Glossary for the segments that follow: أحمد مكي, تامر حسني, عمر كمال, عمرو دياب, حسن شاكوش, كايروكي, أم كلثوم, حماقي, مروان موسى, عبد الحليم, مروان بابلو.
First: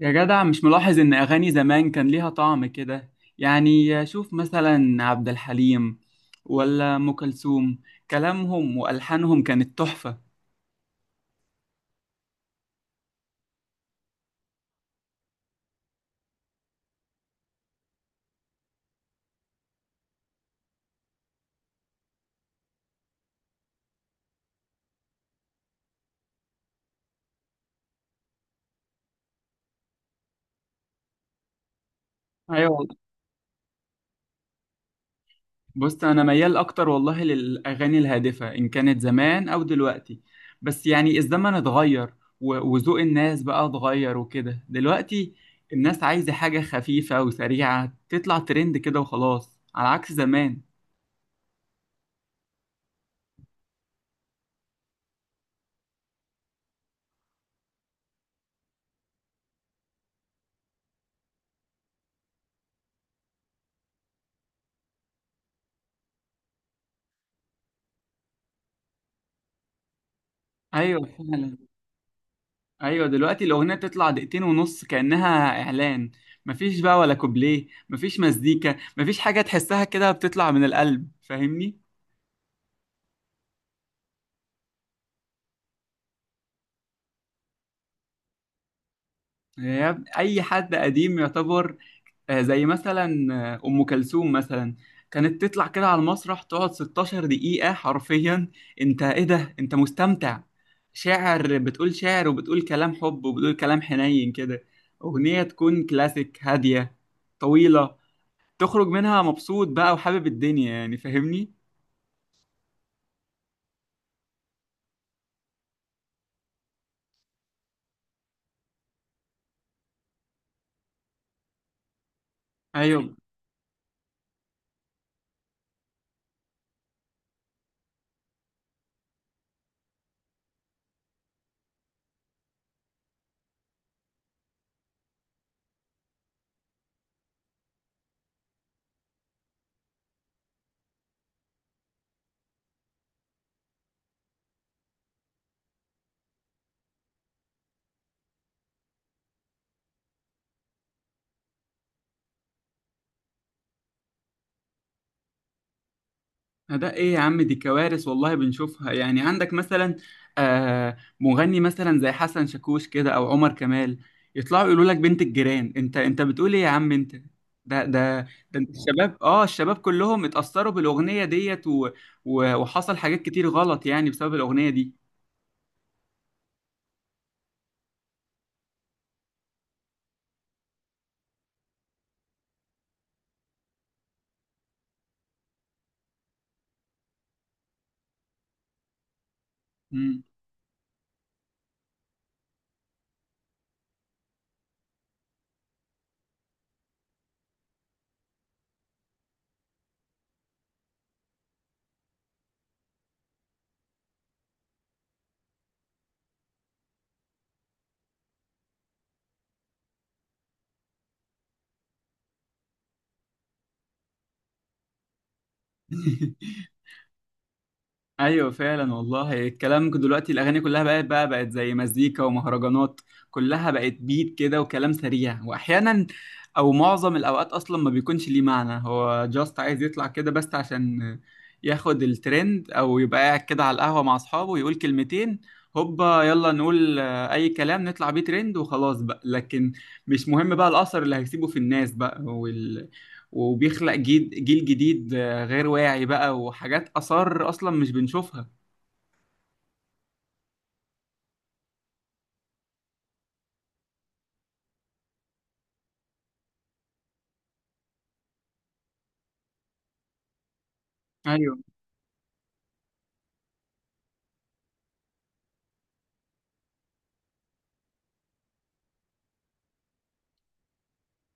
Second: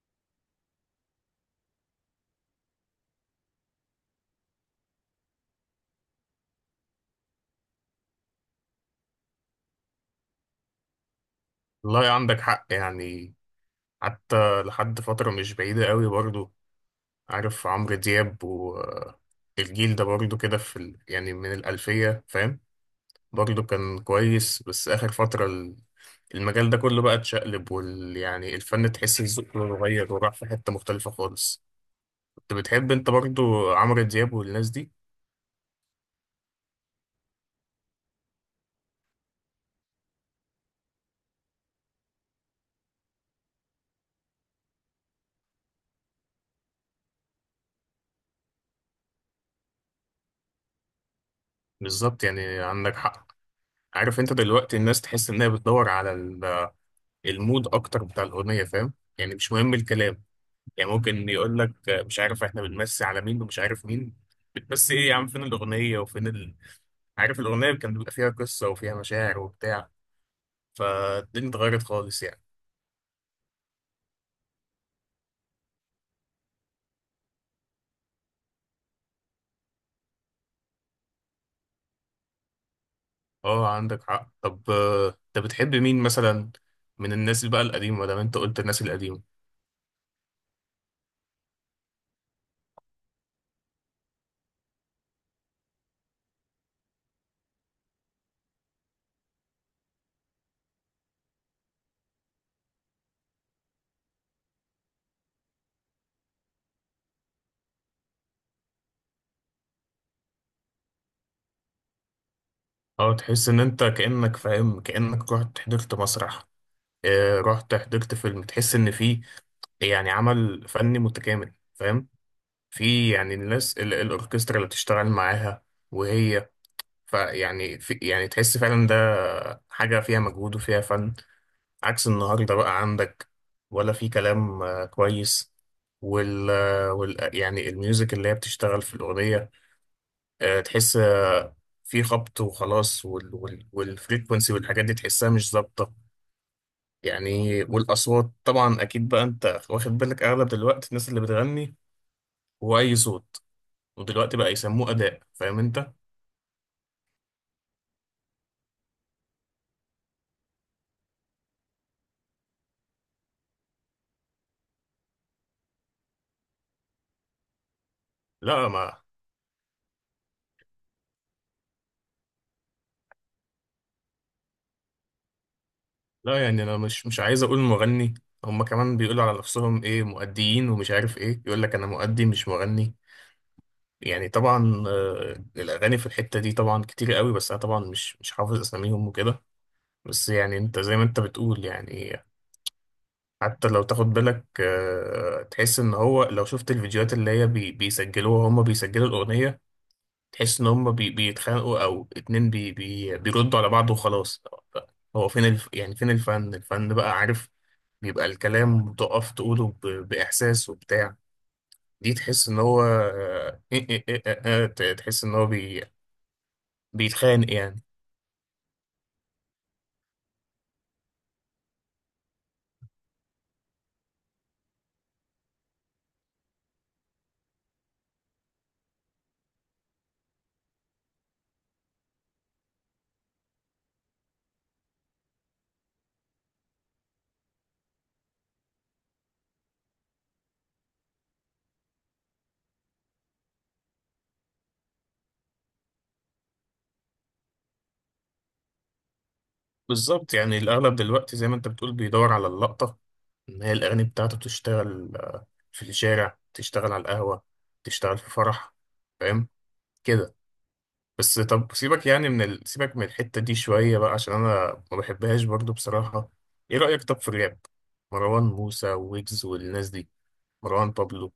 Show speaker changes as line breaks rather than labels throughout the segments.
يا جدع، مش ملاحظ إن أغاني زمان كان ليها طعم كده؟ يعني شوف مثلا عبد الحليم ولا أم كلثوم، كلامهم وألحانهم كانت تحفة.
والله عندك حق يعني. حتى لحد فترة مش بعيدة قوي برضو، عارف، عمرو دياب والجيل ده برضو كده في ال... يعني من الألفية، فاهم؟ برضو كان كويس، بس آخر فترة المجال ده كله بقى اتشقلب وال... يعني الفن تحس ذوقه اتغير وراح في حتة مختلفة خالص. كنت
أيوة
بتحب
والله.
انت برضو عمرو دياب والناس دي؟
بص، أنا ميال أكتر والله للأغاني الهادفة إن كانت زمان أو دلوقتي، بس يعني الزمن اتغير، وذوق الناس بقى اتغير وكده دلوقتي. الناس عايزة حاجة خفيفة وسريعة تطلع ترند كده وخلاص، على عكس زمان.
بالظبط، يعني عندك حق. عارف انت دلوقتي الناس تحس انها بتدور على المود اكتر بتاع الأغنية، فاهم؟ يعني مش مهم الكلام. يعني ممكن يقول لك مش عارف احنا بنمسي على مين ومش عارف مين. بتمسي ايه يا عم؟ فين الأغنية وفين عارف، الأغنية كان بيبقى فيها قصة وفيها مشاعر وبتاع.
أيوة
فالدنيا
فعلا.
اتغيرت خالص يعني.
ايوه، دلوقتي الاغنيه تطلع دقيقتين ونص كانها اعلان، مفيش بقى ولا كوبليه، مفيش مزيكا، مفيش حاجه تحسها كده بتطلع من القلب، فاهمني؟
اه عندك حق. طب انت بتحب مين مثلا من الناس اللي بقى القديمة ده؟ انت قلت الناس القديمة.
اي حد قديم يعتبر، زي مثلا ام كلثوم مثلا كانت تطلع كده على المسرح، تقعد 16 دقيقه حرفيا. انت ايه ده؟ انت مستمتع، شاعر، بتقول شعر وبتقول كلام حب وبتقول كلام حنين كده، اغنيه تكون كلاسيك هاديه طويله، تخرج منها مبسوط بقى وحابب الدنيا، يعني فاهمني؟
اه تحس ان انت كأنك فاهم، كأنك رحت حضرت مسرح، رحت حضرت فيلم. تحس ان في يعني عمل فني متكامل، فاهم؟ في
ايوه.
يعني الناس الأوركسترا اللي بتشتغل معاها وهي. فيعني في يعني تحس فعلا ده حاجة فيها مجهود وفيها فن. عكس النهاردة بقى عندك ولا في كلام. كويس. وال, آه، وال آه، يعني الميوزك اللي هي بتشتغل في الأغنية. تحس في خبط وخلاص والفريكونسي والحاجات دي تحسها مش ظابطة يعني. والأصوات طبعا أكيد بقى أنت واخد بالك أغلب دلوقتي الناس اللي بتغني هو أي صوت، ودلوقتي بقى يسموه أداء، فاهم أنت؟
ده ايه يا عم؟ دي كوارث والله بنشوفها، يعني عندك مثلا مغني مثلا زي حسن شاكوش كده او عمر كمال، يطلعوا يقولوا لك بنت الجيران، انت بتقول ايه يا عم انت؟ ده ده ده
لا
انت
ما
الشباب كلهم اتأثروا بالأغنية ديت، وحصل حاجات كتير غلط يعني بسبب الأغنية دي.
لا يعني انا مش عايز اقول مغني. هما كمان بيقولوا على نفسهم ايه؟ مؤديين ومش عارف ايه. يقول لك انا مؤدي مش مغني. يعني طبعا الاغاني في الحتة دي طبعا كتير قوي، بس انا طبعا مش حافظ اساميهم وكده.
مم.
بس يعني انت زي ما انت بتقول يعني، حتى لو تاخد بالك تحس ان هو لو شفت الفيديوهات اللي هي بيسجلوها، هما بيسجلوا الاغنية، تحس ان هما بيتخانقوا او اتنين بي بي بيردوا على بعض وخلاص. هو فين الف... يعني فين الفن بقى، عارف، بيبقى الكلام تقف تقوله بإحساس وبتاع. دي تحس إن هو آه، إيه إيه إيه آه، آه، ت- تحس إن هو بيتخانق يعني.
ايوه فعلا والله. الكلام دلوقتي الاغاني كلها بقت بقى زي مزيكا ومهرجانات، كلها بقت بيت كده وكلام سريع، واحيانا او معظم الاوقات اصلا ما بيكونش ليه معنى، هو جاست عايز يطلع كده بس عشان ياخد الترند، او يبقى قاعد كده على القهوه مع اصحابه يقول كلمتين هوبا، يلا نقول اي كلام نطلع بيه ترند وخلاص بقى. لكن مش مهم بقى الاثر اللي هيسيبه في الناس بقى، وبيخلق جيل جديد غير واعي بقى، وحاجات آثار أصلا مش بنشوفها.
بالظبط، يعني الأغلب دلوقتي زي ما أنت بتقول بيدور على اللقطة. إن هي الأغاني بتاعته بتشتغل، في الشارع، تشتغل على القهوة، تشتغل في فرح، فاهم كده. بس
أيوه.
طب سيبك يعني من سيبك من الحتة دي شوية بقى عشان أنا ما بحبهاش برضو بصراحة. إيه رأيك طب في الراب؟ مروان موسى، ويجز، والناس دي، مروان بابلو.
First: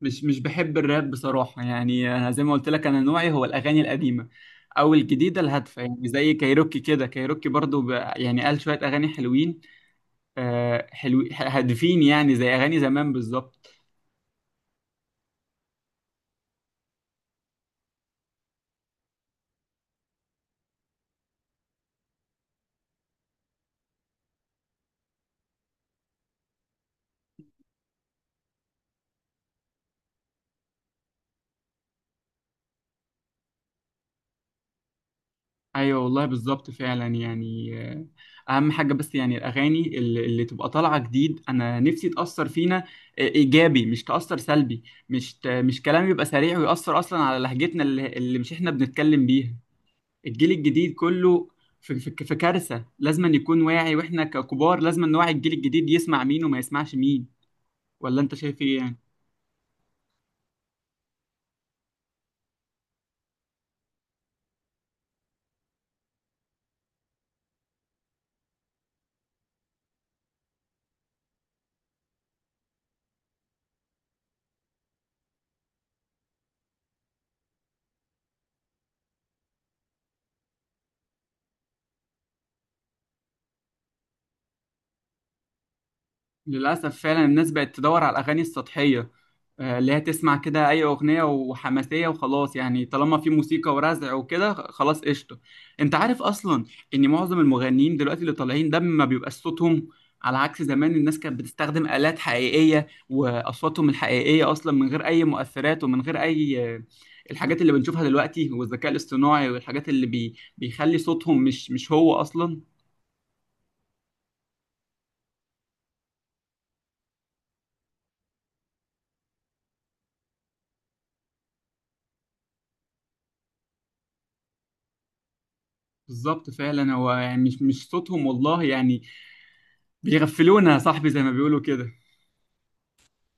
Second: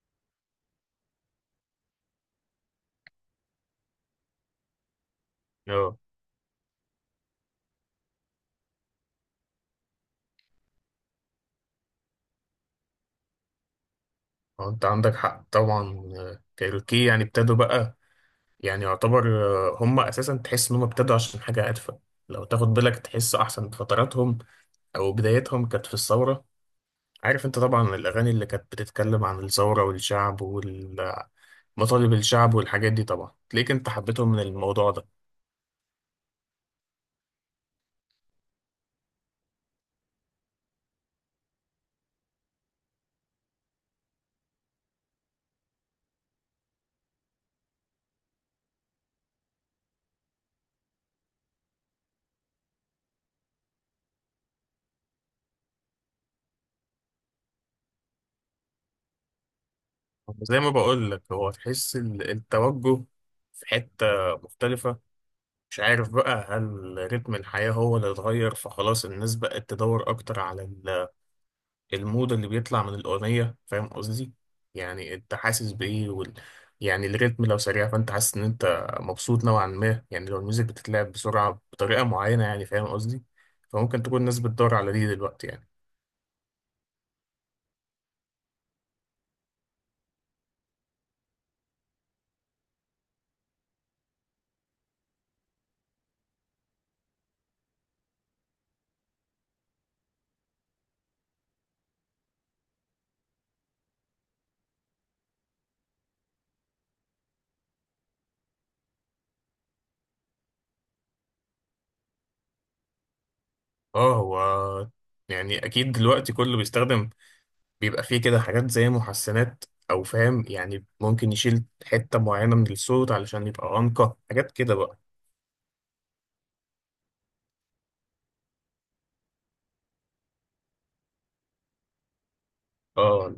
مش بحب الراب بصراحة، يعني أنا زي ما قلت لك أنا نوعي هو الأغاني القديمة أو الجديدة الهادفة،
اه
يعني زي كايروكي كده. كايروكي برضو يعني قال شوية أغاني حلوين، حلو هادفين، يعني زي أغاني زمان بالظبط.
اه انت عندك حق طبعا. كايروكي يعني ابتدوا بقى، يعني يعتبر هم اساسا تحس ان هم ابتدوا عشان حاجه هادفه. لو تاخد بالك تحس احسن فتراتهم او بدايتهم كانت في الثوره. عارف انت طبعا الاغاني اللي كانت بتتكلم عن الثوره والشعب والمطالب، الشعب والحاجات دي، طبعا تلاقيك انت حبيتهم من الموضوع ده.
ايوه والله بالظبط فعلا يعني، اهم حاجه. بس يعني الاغاني اللي تبقى طالعه جديد، انا نفسي تاثر فينا ايجابي، مش تاثر سلبي. مش كلام يبقى سريع ويأثر اصلا على لهجتنا اللي مش احنا بنتكلم بيها، الجيل الجديد كله. في كارثه، لازم أن يكون واعي، واحنا ككبار لازم أن نوعي الجيل الجديد يسمع مين وما يسمعش مين. ولا انت شايف ايه يعني؟
زي ما بقول لك، هو تحس التوجه في حته مختلفه. مش عارف بقى، هل رتم الحياه هو اللي اتغير فخلاص الناس بقت تدور اكتر على ال المود اللي بيطلع من الأغنية، فاهم قصدي؟ يعني أنت حاسس بإيه يعني الريتم لو سريع فأنت حاسس إن أنت مبسوط نوعا ما، يعني لو الميوزك بتتلعب بسرعة بطريقة معينة، يعني فاهم قصدي؟ فممكن تكون الناس بتدور على دي دلوقتي يعني.
للأسف فعلا الناس بقت تدور على الأغاني السطحية، اللي هي تسمع كده أي أغنية وحماسية وخلاص، يعني طالما في موسيقى ورزع وكده خلاص قشطة. أنت عارف أصلا إن معظم المغنيين دلوقتي اللي طالعين ده ما بيبقاش صوتهم، على عكس زمان. الناس كانت بتستخدم آلات حقيقية وأصواتهم الحقيقية أصلا، من غير أي مؤثرات ومن غير أي الحاجات اللي بنشوفها دلوقتي والذكاء الاصطناعي، والحاجات اللي بيخلي صوتهم مش هو أصلا.
آه هو يعني أكيد دلوقتي كله بيستخدم، بيبقى فيه كده حاجات زي محسنات أو فاهم يعني، ممكن يشيل حتة معينة من الصوت علشان يبقى أنقى، حاجات كده بقى.
بالظبط فعلا. هو يعني مش صوتهم والله يعني، بيغفلونا يا صاحبي زي ما بيقولوا كده.
آه.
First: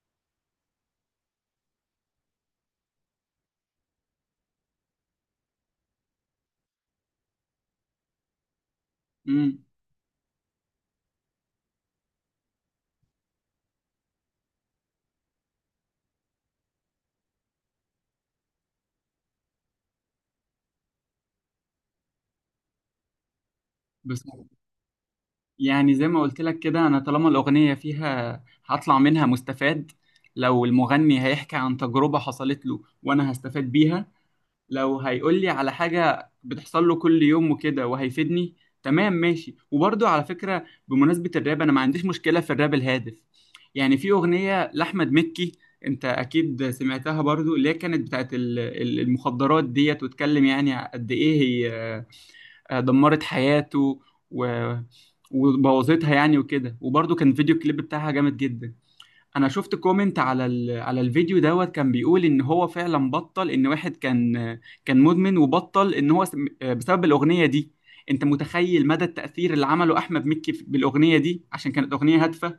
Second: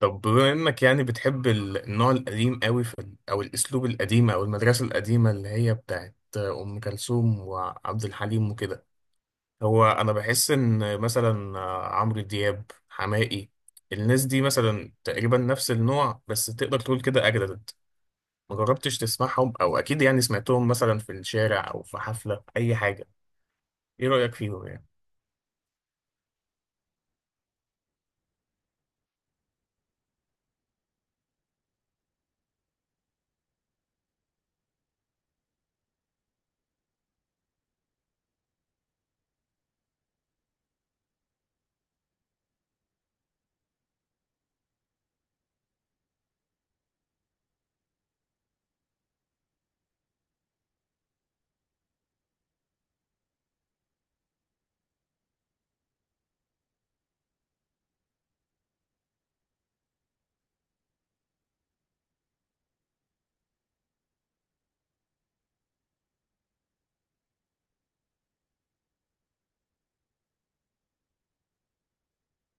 طب بما انك يعني بتحب النوع القديم قوي في او الاسلوب القديم او المدرسه القديمه اللي هي بتاعت ام كلثوم وعبد الحليم وكده،
امم
هو انا بحس ان مثلا عمرو دياب، حماقي، الناس دي مثلا تقريبا نفس النوع بس تقدر تقول كده اجدد. ما جربتش تسمعهم؟ او اكيد يعني سمعتهم مثلا في الشارع او في حفله اي حاجه. ايه
بس
رايك فيهم يعني؟
يعني زي ما قلت لك كده، انا طالما الاغنيه فيها هطلع منها مستفاد، لو المغني هيحكي عن تجربه حصلت له وانا هستفاد بيها، لو هيقول لي على حاجه بتحصل له كل يوم وكده وهيفيدني، تمام ماشي. وبرضه على فكره بمناسبه الراب، انا ما عنديش مشكله في الراب الهادف، يعني في اغنيه لاحمد مكي، انت اكيد سمعتها برضو، اللي هي كانت بتاعت المخدرات ديت، واتكلم يعني قد ايه هي دمرت حياته، و... وبوظتها يعني وكده. وبرضه كان الفيديو كليب بتاعها جامد جدا. انا شفت كومنت على الفيديو دوت، كان بيقول ان هو فعلا بطل ان واحد كان كان مدمن، وبطل ان هو بسبب الاغنية دي. انت متخيل مدى التأثير اللي عمله احمد مكي بالاغنية دي عشان كانت اغنية هادفة؟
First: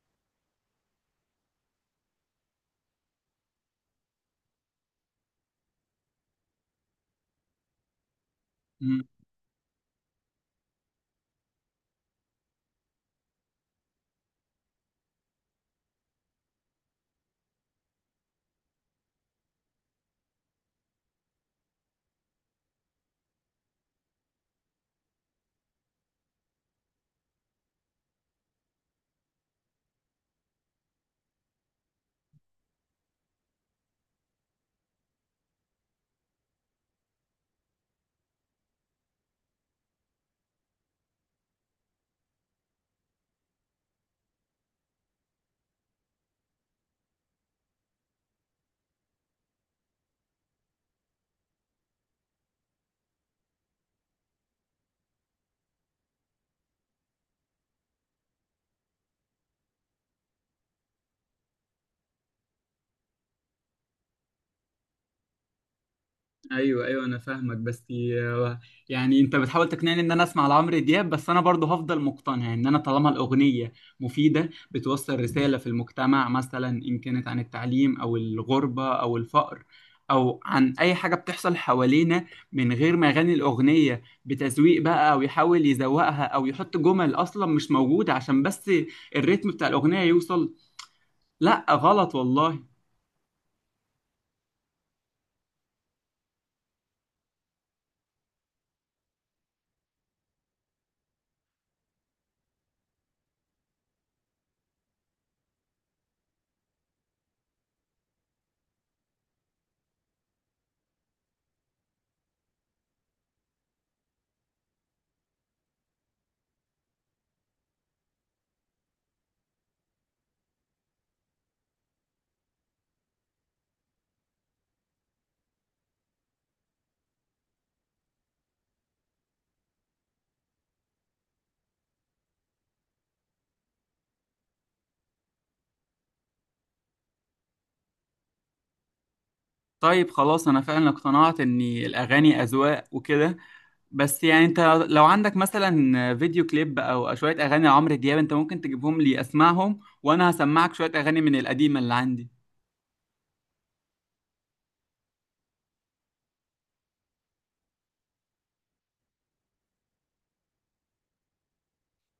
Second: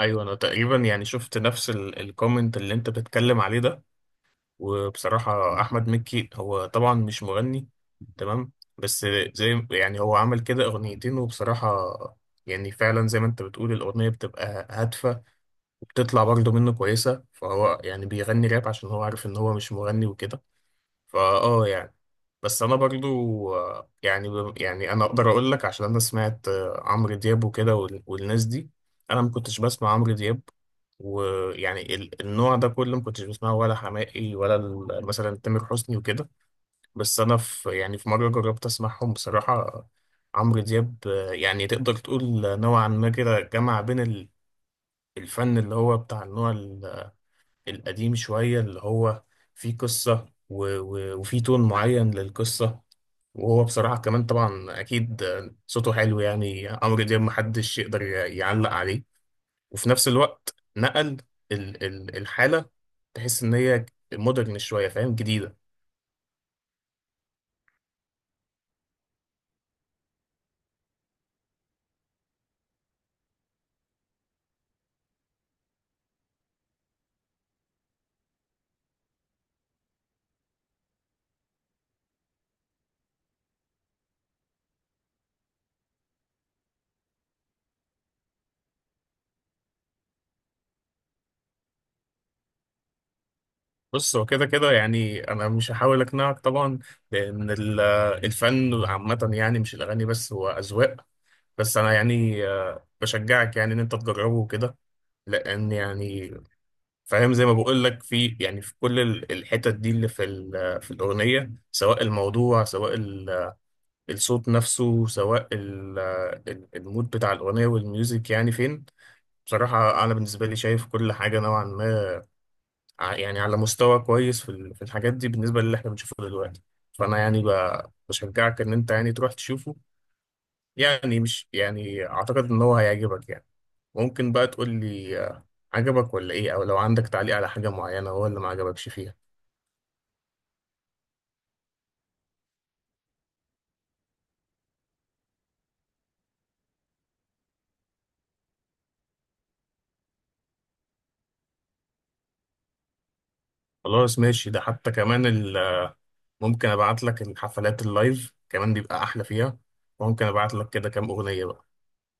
ايوه انا تقريبا يعني شفت نفس الكومنت اللي انت بتتكلم عليه ده. وبصراحة أحمد مكي هو طبعا مش مغني، تمام؟ بس زي يعني هو عمل كده أغنيتين، وبصراحة يعني فعلا زي ما أنت بتقول الأغنية بتبقى هادفة وبتطلع برضه منه كويسة، فهو يعني بيغني راب عشان هو عارف إن هو مش مغني وكده، فاه يعني. بس انا برضو يعني انا اقدر اقول لك عشان انا سمعت عمرو دياب وكده والناس دي. انا ما كنتش بسمع عمرو دياب، ويعني النوع ده كله ما كنتش بسمعه، ولا حماقي، ولا مثلا تامر حسني وكده. بس انا في يعني في مره جربت اسمعهم بصراحه. عمرو دياب، يعني تقدر تقول نوعا ما كده جمع بين الفن اللي هو بتاع النوع القديم شوية اللي هو فيه قصة وفيه تون معين للقصة. وهو بصراحة كمان طبعا أكيد صوته حلو، يعني عمرو دياب محدش يقدر يعلق عليه. وفي نفس الوقت نقل الحالة، تحس إن هي مودرن شوية، فاهم؟ جديدة.
ايوه ايوه انا فاهمك. بس يعني انت بتحاول تقنعني ان انا اسمع لعمرو دياب، بس انا برضه هفضل مقتنع ان انا طالما الاغنيه مفيده بتوصل رساله في المجتمع، مثلا ان كانت عن التعليم او الغربه او الفقر، او عن اي حاجه بتحصل حوالينا، من غير ما يغني الاغنيه بتزويق بقى او يحاول يزوقها او يحط جمل اصلا مش موجوده عشان بس الريتم بتاع الاغنيه يوصل. لا غلط والله.
بص هو كده كده يعني أنا مش هحاول أقنعك طبعا، لأن الفن عامة يعني مش الأغاني بس، هو أذواق. بس أنا يعني بشجعك يعني إن أنت تجربه وكده، لأن يعني فاهم زي ما بقول لك، في يعني في كل الحتت دي اللي في في الأغنية، سواء الموضوع، سواء الصوت نفسه، سواء المود بتاع الأغنية والميوزك يعني فين. بصراحة أنا بالنسبة لي شايف كل حاجة نوعا ما يعني على مستوى كويس في في الحاجات دي بالنسبة للي احنا بنشوفه دلوقتي. فأنا يعني بشجعك إن أنت يعني تروح تشوفه، يعني مش يعني أعتقد إن هو هيعجبك يعني. ممكن بقى تقول لي عجبك ولا إيه، أو لو عندك تعليق على حاجة معينة هو اللي ما عجبكش فيها.
طيب خلاص، انا فعلا اقتنعت ان الاغاني اذواق وكده، بس يعني انت لو عندك مثلا فيديو كليب او شوية اغاني لعمرو دياب، انت ممكن تجيبهم لي اسمعهم، وانا هسمعك شوية اغاني من القديمة اللي عندي.
خلاص ماشي، ده حتى كمان ممكن ابعت لك الحفلات اللايف كمان بيبقى احلى فيها، وممكن ابعت لك كده كام اغنية بقى.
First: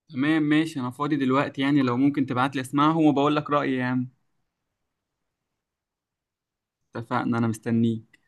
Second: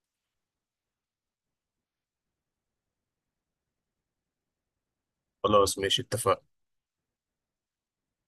تمام ماشي. انا فاضي دلوقتي، يعني لو ممكن تبعت لي اسمعهم وبقول لك رأيي يعني.
خلاص ماشي اتفقنا.
اتفقنا. انا مستنيك.